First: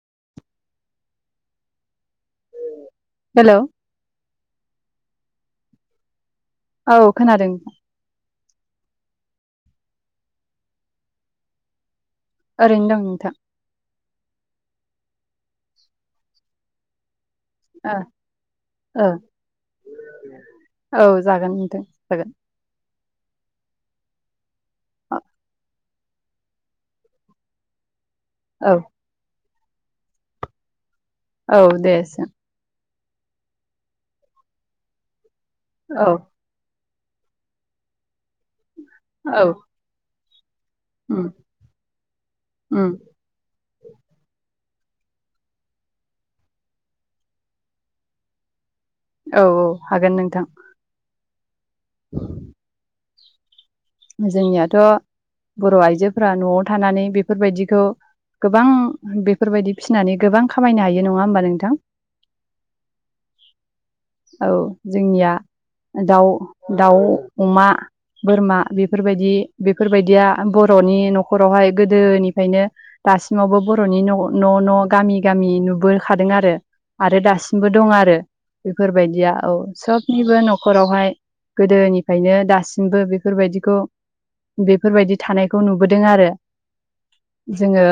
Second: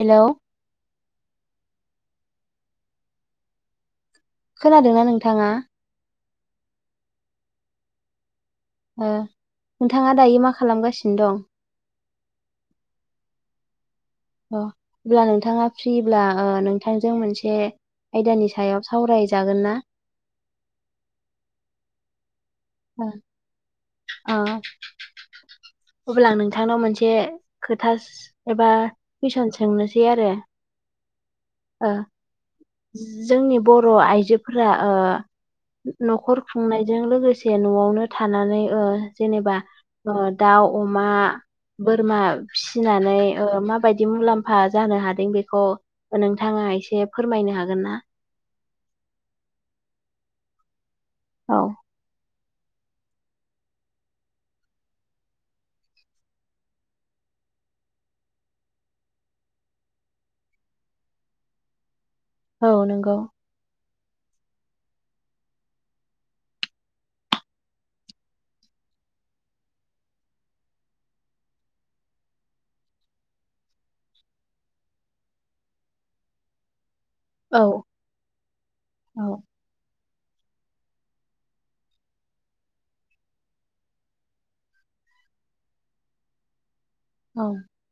हेल' hello खोनादोंना नोंथाङा? औ खोनादों। ओ नोंथाङा दायो मा खालाम गासिनो दं? ओरैनो दं नोंथां। अ अब्ला नोंथाङा फ्रि ब्ला नोंथांजों मोनसे बे ओ आयदानि सायाव ओ सावराय जागोन ना? औ जागोन नोंथां जागोन। ओ ओ ओ अब्ला आ नोंथां नाव मोनसे खोथास एबा औ कुइसन सोंनोसै आरो। औ ओ दे सों जोंनि बर' आइजोफ्रा ओ औ न'खर खुंनाय जों लोगोसे न'आवनो थानानै ओ औ जेनेबा ओ दाउ अमा उम बोरमा फिसि उम नानै ओ माबायदि मुलाम्फा जानो हादों बेखौ नोंथाङा एसे फोरमायनो हागोन ना? औ औ हागोन नोंथां। औ। जोंनियाथ' बर' आइजो फोरा न'आव थानानै बेफोर बायदिखौ गोबां बेफोर बायदि फिनानै गोबां खामायनो हायो नङा होमबा नोंथां? औ नंगौ। औ जोंनिया दाउ, दाउ, अमा, बोरमा बेफोर बायदि बेफोर बायदिया बर'नि न'खरावहाय गोदो निफ्रायनो दासिमाव बो बर'नि' न' न', गामि गामि नुबो खादों आरो। आरो दासिमबो औ दं आरो बेफोर बायदिया औ सब निबो न'खराव हाय गोदोनि फ्रायनो दासिमबो बेफोर बायदि खौ बेफोर बायदि थानायखौ नुबोदों आरो जोङो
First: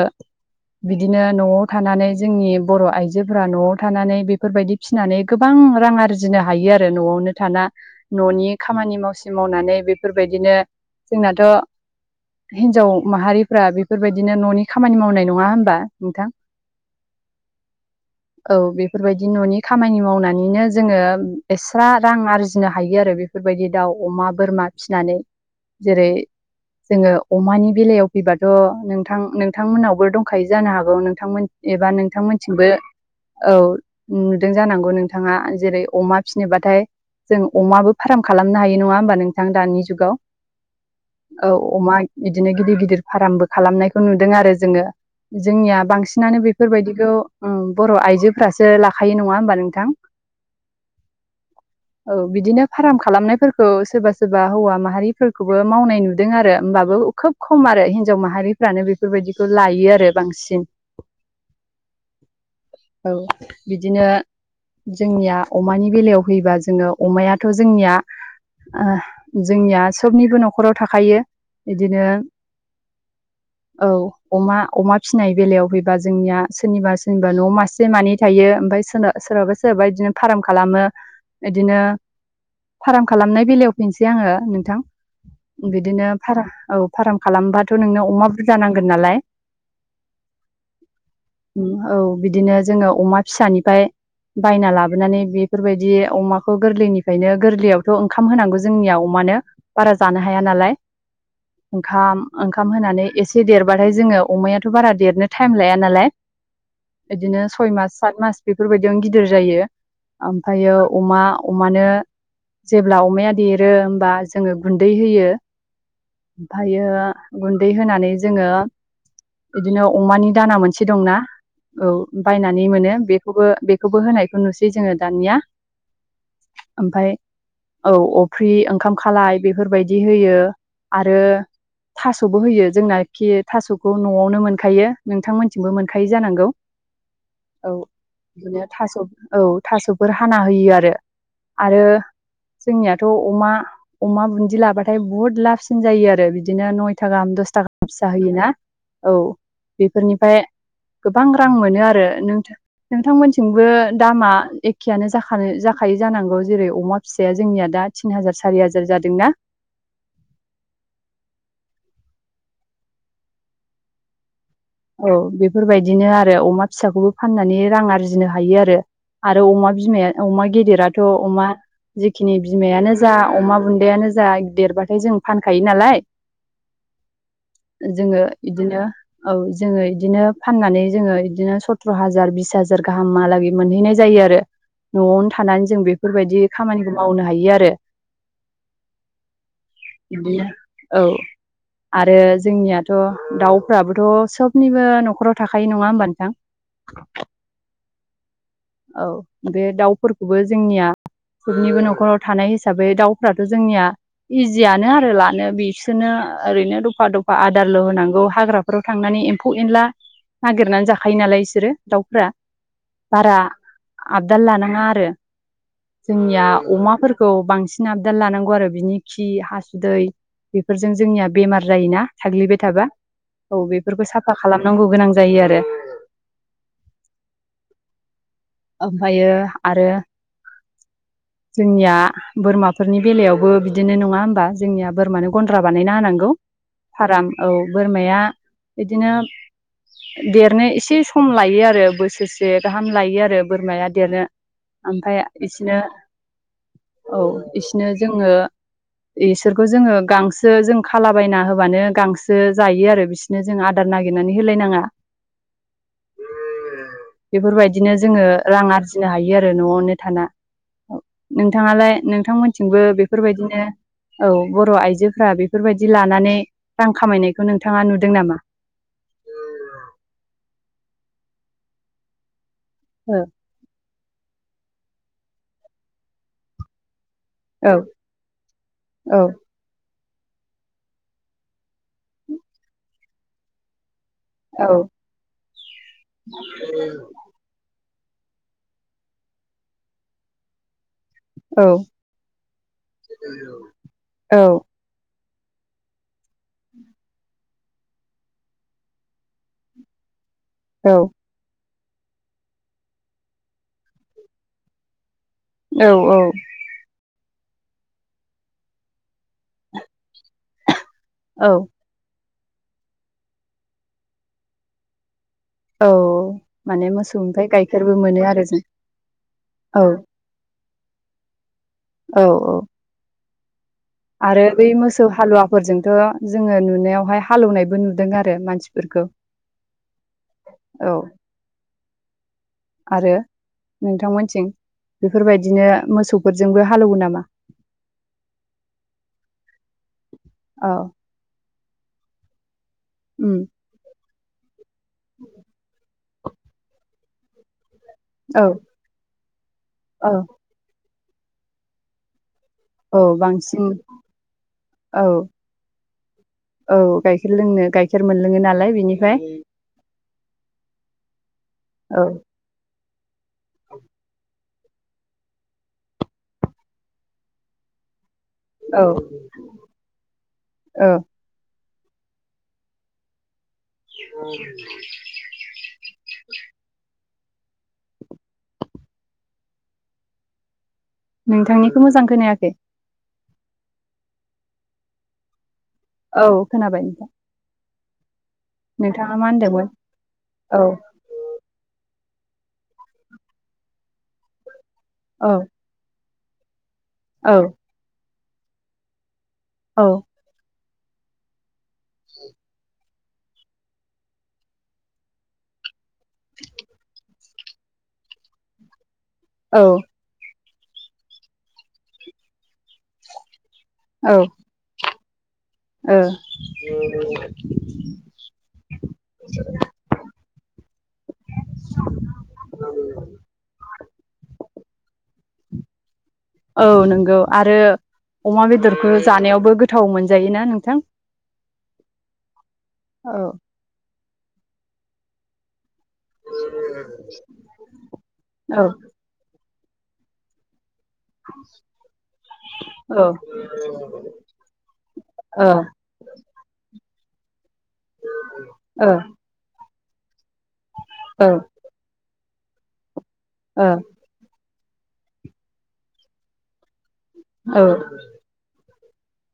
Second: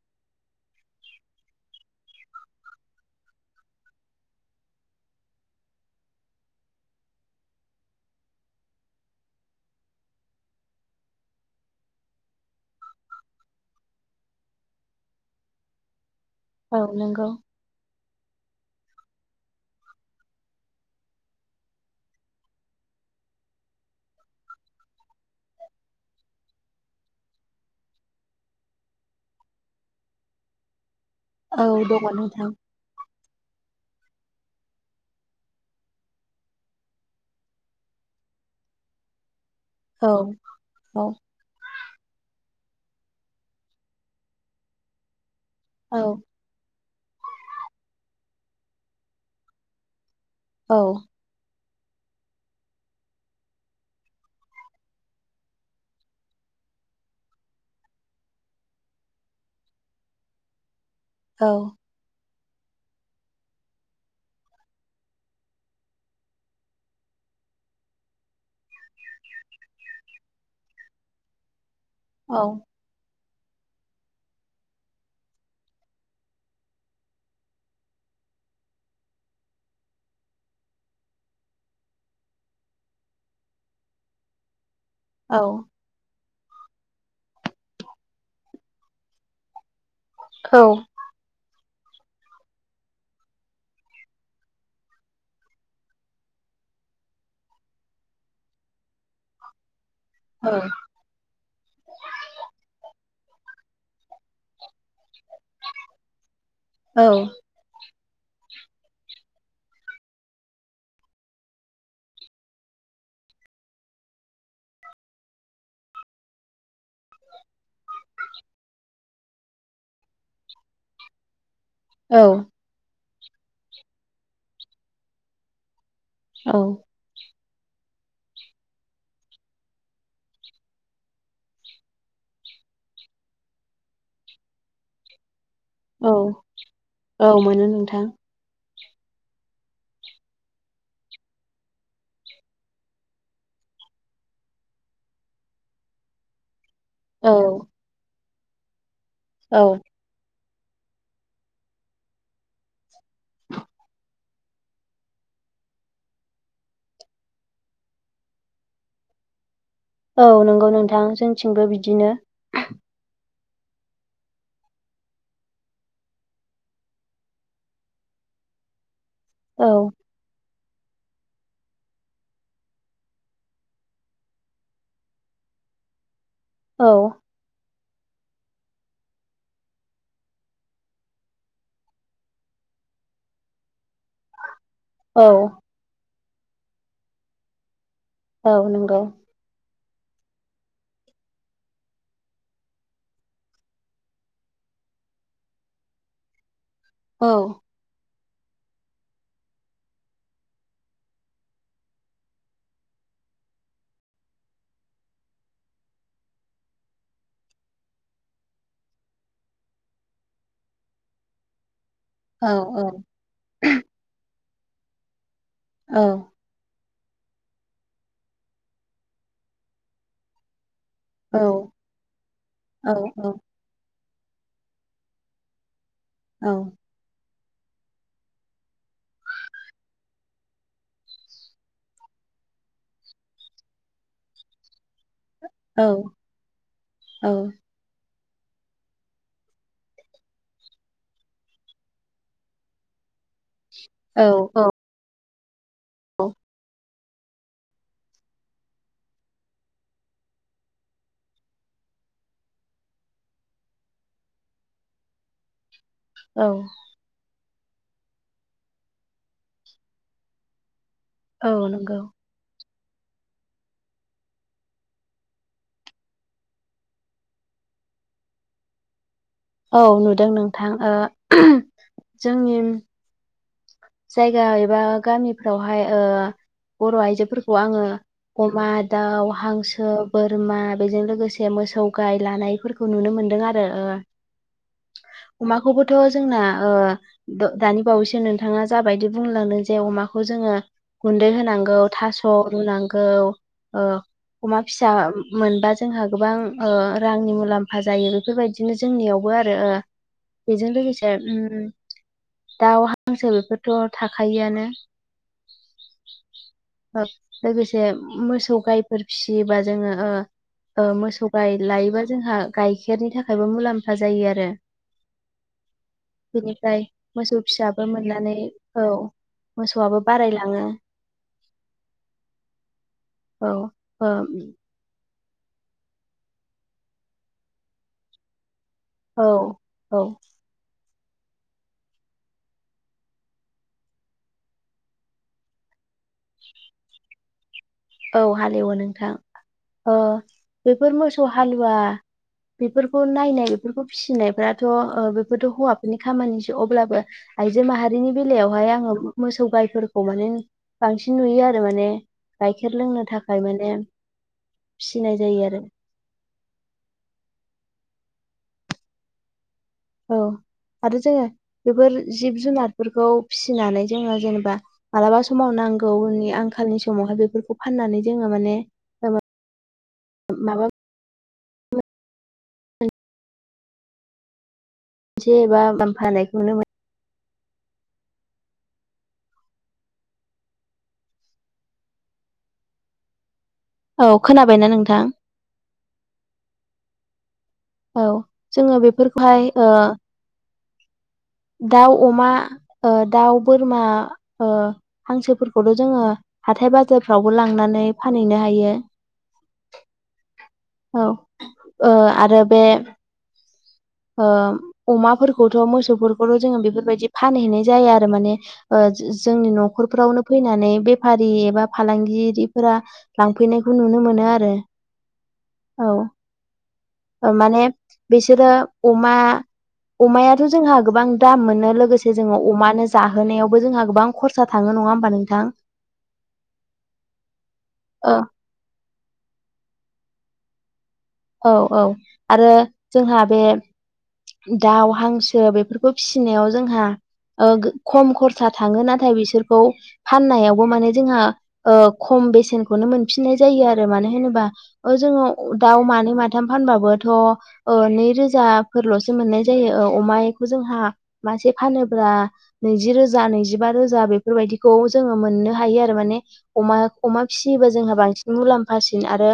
बिदिनो न'आव थानानै जोंनि बर' आइजो फोरा न'आव थानानै बेफोर बायदि फिसिनानै गोबां गोबां रां आरजिनो हायो आरो न'आवनो थाना न'नि खामानि मावसि मावनानै बेफोर बायदिनो जोंनाथ' हिनजाव माहारि फ्रा बेफोर बायदिनो न'नि खामानि मावनाय नङा होमबा नोंथां? औ नंगौ। औ बेफोर बायदि न'नि खामानि मावनानैनो जोङो एस्रा रां आरजिनो हायो आरो बेफोर बेफोर बायदि दाउ अमा बोरमा फिनानै जेरै जोङो अमानि बेलायाव फैबाथ' नोंथां नोंथां मोनावबो दंखायो जानो हागौ। नोंथां मोन औ एबा दङ नोंथां मोनथिंबो औ नुदों जानांगौ नोंथाङा जेरै अमा फिनोबाथाय जों अमाबो फार्म खालामनो हायो नङा होमबा नों थां दानि औ जुगाव औ अमा गि बिदिनो गिदिर गिदिर फार्मबो खालामनायखौ नुदों आरो जोङो जोंनिया औ बांसिनानो बेफोरबायदि बेखौ बर' आइजोफ्रासो लाखायो नङा होमबा नोंथां औ औ बिदिनो फार्म खालामनायफोरखौ सोरबा- सोरबा हौवा माहारि फोरखौबो मावनाय नुदों आरो होमबाबो खोब खम आरो हिन्जाव माहारिफ्रानो बेफोरबायदिखौ लायो आरो बांसिन औ औ बिदिनो जोंनिया अमानि बेलायाव होयोबा जोङो अमायाथ जोंनिया ओ जोंनिया सबनिबो नखराव थाखायो बिदिनो औ [inaudible] औ अमा अमा फिसिनाय बेलायाव फैबा जोंनिया सोरनिबा सोरनिबा न मासे मानै थायो ओमफफ्राय सोरा सोरहाबा सोरहाबा बिदिनो फाराम खालामो बिदिनो फार्म खालामनाय बेलायाव फैनोसै आङो नोंथां औ बिदिनो फारा औ फार्म खालामबाथ नोंनो अमा बुरजा नांगोन नालाय औ औ बिदिनो जोङो अमा फिसानिफ्राय बायना लाबोनानै बेफोरबायदि अमाखौ गोरलैनिफ्रायनो गोरलैयावथ ओंखाम होनांगौ जोंनिया अमा बारा जानो हाया नालाय ओंखाम ओंखाम होनानै एसे एसे देरबाथाय जोङो अमायाथ बारा देरनो टाइम लाया नालाय बिदिनो सय मास सात मास बेफोरबायदियावनो गिदिर जायो ओमफ्रायो अमा अमानो जेब्ला अमाया देरो होमबा जोङो गुन्दै होयो ओमफ्रायो गुन्दै होनानै जोङो बिदिनो अमानि दाना मोनसे दंना औ औ बायनानै मोनो बेखौबो बेखौबो होनायखौ नुसै जोङो दानिया औ ओमफफ्राय औ अफ्रि ओंखाम खालाय बेफोरबायदि होयो आरो थासबो होयो जोंनाखि थासखौ नआवनो मोनखायो नोंथांमोन मोनखायो औ जानांगौ मोनो औ नोंथां बिनो थास औ थासफोर हाना होयो आरो आरो जोंनियाथ अमा अमा बुन्दि लाबाथाय बुहुत लाबसिन जायो आरो बिदिनो नयथा गाहाम औ दस थाखााहाम फिसा होयोना औ औ बेफोरनिफ्राय गोबां रां मोनो आरो नोंथांमोनथिमबो दामा एखेयानो जाखानो जाखायो जानांगौ जेरै अमा फिसाया जोंनिया दा थिन हाजार सारि हाजार जादोंना औ नंगौ नोंथां जोंथिंबो बिदिनो औ बेफोरबायदिनो आरो अमा फिसाखौबो फाननानै रां आरजिनो हायो आरो आरो अमा औ बिमाया अमा गेदिराथ अमा जिेखिनि बिमायानो जा अमा बुन्दायानो जा देरबाथाय जों फानखायो नालाय औ जोङो बिदिनो औ जोङो इदिनो फाननानै जोङो बिदिनो सत्र त्हाजार बिस हाजार गाहामलागै मोनहैनाय जायो आरो 'आवनो औ थानानै जों बेफोरबायदि खामानिखौ मावनो हायो आरो औ नंगौ बिदिनो औ आरो जोंनियाथ दाउफ्राबो ' थ सबनिबो नखराव थाखायो नङा होमबा नोंथां औ औ बे दाउफोरखौबो जोंनिया बयनिबो नखराव थानाय हिसाबै दाउफ्राथ जोंनिया इजियानो आरो लानो बिसोरो ओरैनो दफा दफा आदारल होनांगौ हाग्रा नखराव थांनानै एम्फौ एनला नागिरनानै जाखायो नालाय इसोरो दाउफ्रा औ बारा आबदाल लानाङा आरो औ जोंनिया अमा फोरखौ बांसिन आबदाद लानांगौ आरो बिनि खि हासुदै बे बे फोरफोरजों जोंनिया औ बेमार जायोना साग्लिबाय औ थाबा औ बेफोरखौ साफा खालामनांगौ गोनां जायो आरो औ ओमफायो आरो जोंनिया बोरमाफोरनि बेलायावबो बिदिनो नङा होमबा जोंनिया बोरमानो गन्द्रा बानायना होनांगौ फाराम औ बोरमाया इदिनो देरनो एसे सम लायो आरो बोसोरसे गाहाम लायो आरो बोरमाया देरनो औ ओमफाय इसिनो औ औ इसिनो जोङो इसोरखौ जोङो गांसो जों खालाबायना होबानो गांसो जायो आरो बिसिनो जों आदार नागिरनानै होलायनाङा औ बेफोरबायदिनो जोङो रां आरजिनो हायो आरो न'आवनो थाना औ नोंथाङालाय नंगौ नोंथांमोनथिंबो बेफोरबायदिनो औ बर' आइजोफ्रा बेफोरबायदि लानानै रां खामायनायखौ नोंथाङा नुदों नामा? औ नुदों नोंथां ओ [unintelligible] जोंनि [unintelligible] जायगा एबा गामिफ्रावहाय ओ बर' आइजो फोरखौ औ आङो अमा औ दाउ हांसो बोरमा बेजों लोगोसे मोसौ गाय लानायफोरखौ नुनो मोनदों आरो ओ अमाखौबोथ' जोंना ओ द-दानि बावैसो नों थाङा जाबायदि बुंलांदों जे अमाखौ जोङो गुन्दै औ होनांगौ थास' रुनांगौ ओ अमा औ फिसा मोनबा जोंहा गोबां ओ रांनि मुलाम्फा जायो बेफोरबायदिनो जोंनियावबो आरो ओ बेजों औ लोगोसे उम दाउ हांसो बेफोरथ' थाखायोआनो औ औ ओ लोगोसे मोसौ गायफोर फिसियोबा जोङो ओ ओ मोसौ गाइ औ लायोबा जोंहा गाइखेरनि थाखायबो मुलाम्फा जायो आरो औ बिनिफ्राय माने मोसौ मोसौनिफ्राय फिसा गाइखेरबो मोनो मोननानै आरो जों औ औ मोसौआबो बारायलाङो औ औ औ ओ आरो बै मोसौ हालुवाफोरजोंथ' जोङो नुनायावहाय हालौनायबो नुदों आरो मानसि औ औ औ आरो? नोंथांमोनथिं बेफोरबायदिनो मोसौफोरजोंबो हालौवो नामा? औ हालेवो नोंथां ओ औ बेफोर मोसौ हालुवा बेफोरखौ उम नायनाय बेफोरखौ फिसिनाय फोराथ' ओ बेफोरथ' हौवाफोरनि खामानिसो अब्लाबो आइजो माहारिनि औ बेलायावहाय आङो मोसौ गायफोरखौ औ माने बांसिन नुयो आरो माने गाइखेर औ लोंनो थाखाय बांसिन माने औ फिनाय जायो आरो औ गाइखेर लोंनो गाइखेर मोनलोङो नालाय बिनिफाय औ आरो जोङो बेफोर औ जिब जुनार फोरखौ फिसिनानै जोङो जेनेबा मालाबा समाव नांगौनि आंखालनि समावहाय बेफोरखौ फाननानै जोङो माने औ माबा [unintelligible] औ औ [unintelligible] फानायनायखौनो [unintelligible] नोंथांनिखौ मोजां खोनायाखै औ खोनाबायना नोंथां? औ खोनाबाय नोंथां। औ जोङो नोंथाङा बेफोरखौ मा हाय ओ होनदोंमोन औ दाउ, अमा, ओ दाउ, बोरमा ओ औ हांसोफोरखौथ' जोङो हाथाय बाजारफ्रावबो औ लांनानै फानहैनो हायो। औ। औ ओ आरो बे ओ अमाफोरखौथ' मोसौफोरखौथ' जोङो बेफोरबायदि फानहैनाय जाया आरो माने ओ जोंनि औ न'खरफ्रावनो फैनानै बेफारि एबा फालांगिरिफोरा लांफैनायखौ नुनो औ मोनो आरो औ ओ माने बिसोरो अमा अमायाथ' जोंहा गोबां दाम मोनो लोगोसे जोङो अमानो जाहोनायावबो जोंहा गोबां खरसा थाङो नङा होमबा नोंथां। औ नंगौ आरो ओ औ औ आरो औ जोंहा बे दाउ, हांसो बेफोर बो फिसिनायाव जोंहा ओ खम खरसा औ थाङो नाथाय बिसोर खौ फाननायावबो माने जोंहा ओ ख'म बेसेनखैनो औ ओ मोनफिननाय जायो आरो मानोहोनोबा ओ जोङो ओ दाउ मा मानै, माथाम फानबाबोथ ओ नैरोजा ओ फोरलसो मोननाय जायो ओ अमा ए जों ओ मासे फानोब्ला नैज रोजा औ नैजबा रोजा बेफोरबायदि खौ जोङो मोननो हायो आरो माने अमा अमा ओ फिसियोबा जोंहा बांसिन मुलाम्फ आसिन आरो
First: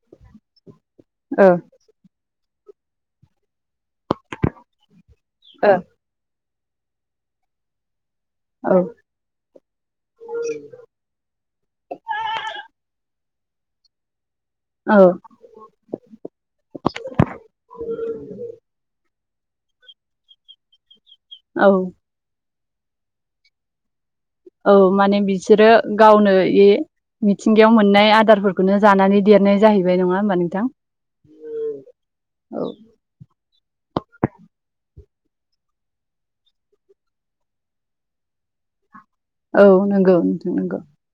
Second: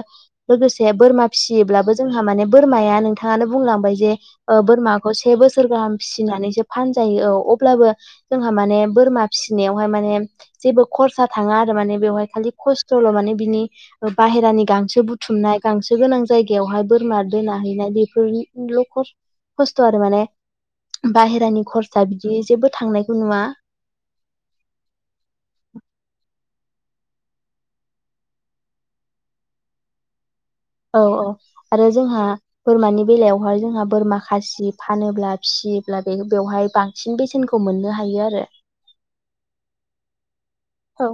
लोगोसे बोरमा फिटसियोब्लाबो जोंहा माने बोरमाया नोंथाङानो बुंलांबाय जे ओ बोरमाखौ से बोसोर गाहाम फिसिनानैसो फानजायो औ अब्लाबो जोंहा औ माने बोरमा फिसिनायावहाय माने जेबो खरसा थाङा आरो माने बेवहाय खालि खस्थ'ल' माने बिनि बाहेरानि औ गांसो बुथुमनाय गांसो गोनां जायगायाव हाय बोरमा दोना हैनाय बेफोरल' खस्थ' आरो माने बाहेरानि औ खरसा बिदि जोबोद थांनायखौ नुवा औ माने बिसोरो गावनो ए मिथिंगायाव मोननाय आदारफोरखौनो जानानै देरनाय जाहैबाय नङा होमबा नों औ औ आरो जोंहा औ बोरमानि बेलायावहाय जोंहा बोरमा खासि फानोब्ला फिसियोब्ला बेवहाय बांसिन बेसेनखौ मोननो हायो आरो। औ नंगौ नोंथां नंगौ। औ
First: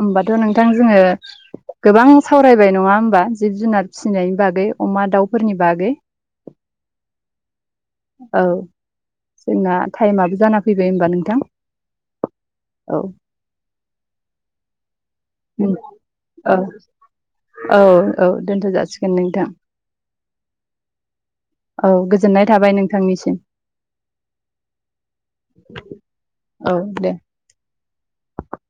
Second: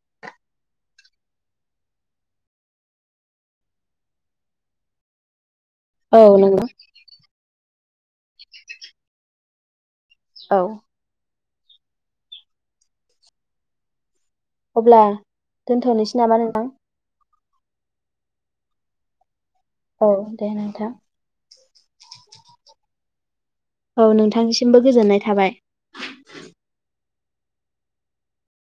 होमबाथ' नोंथां जोङो गोबां सावरायबाय नङा होमबा जिब जुनार फिसिनायनि बागै। अमा दाउफोरनि बागै औ नंगौ। औ जोंना टाइमाबो जाना औ फैबाय ओमबा नोंथां। औ। अब्ला उम दोनथ'नोसै नामा औ नोंथां? औ औ दोनथ' जासिगोन नोंथां। औ दे नोंथां औ गोजोननाय थाबाय नोंथांनिसिम। औ नोंथांनिसिमबो गोजोननाय थाबाय। औ दे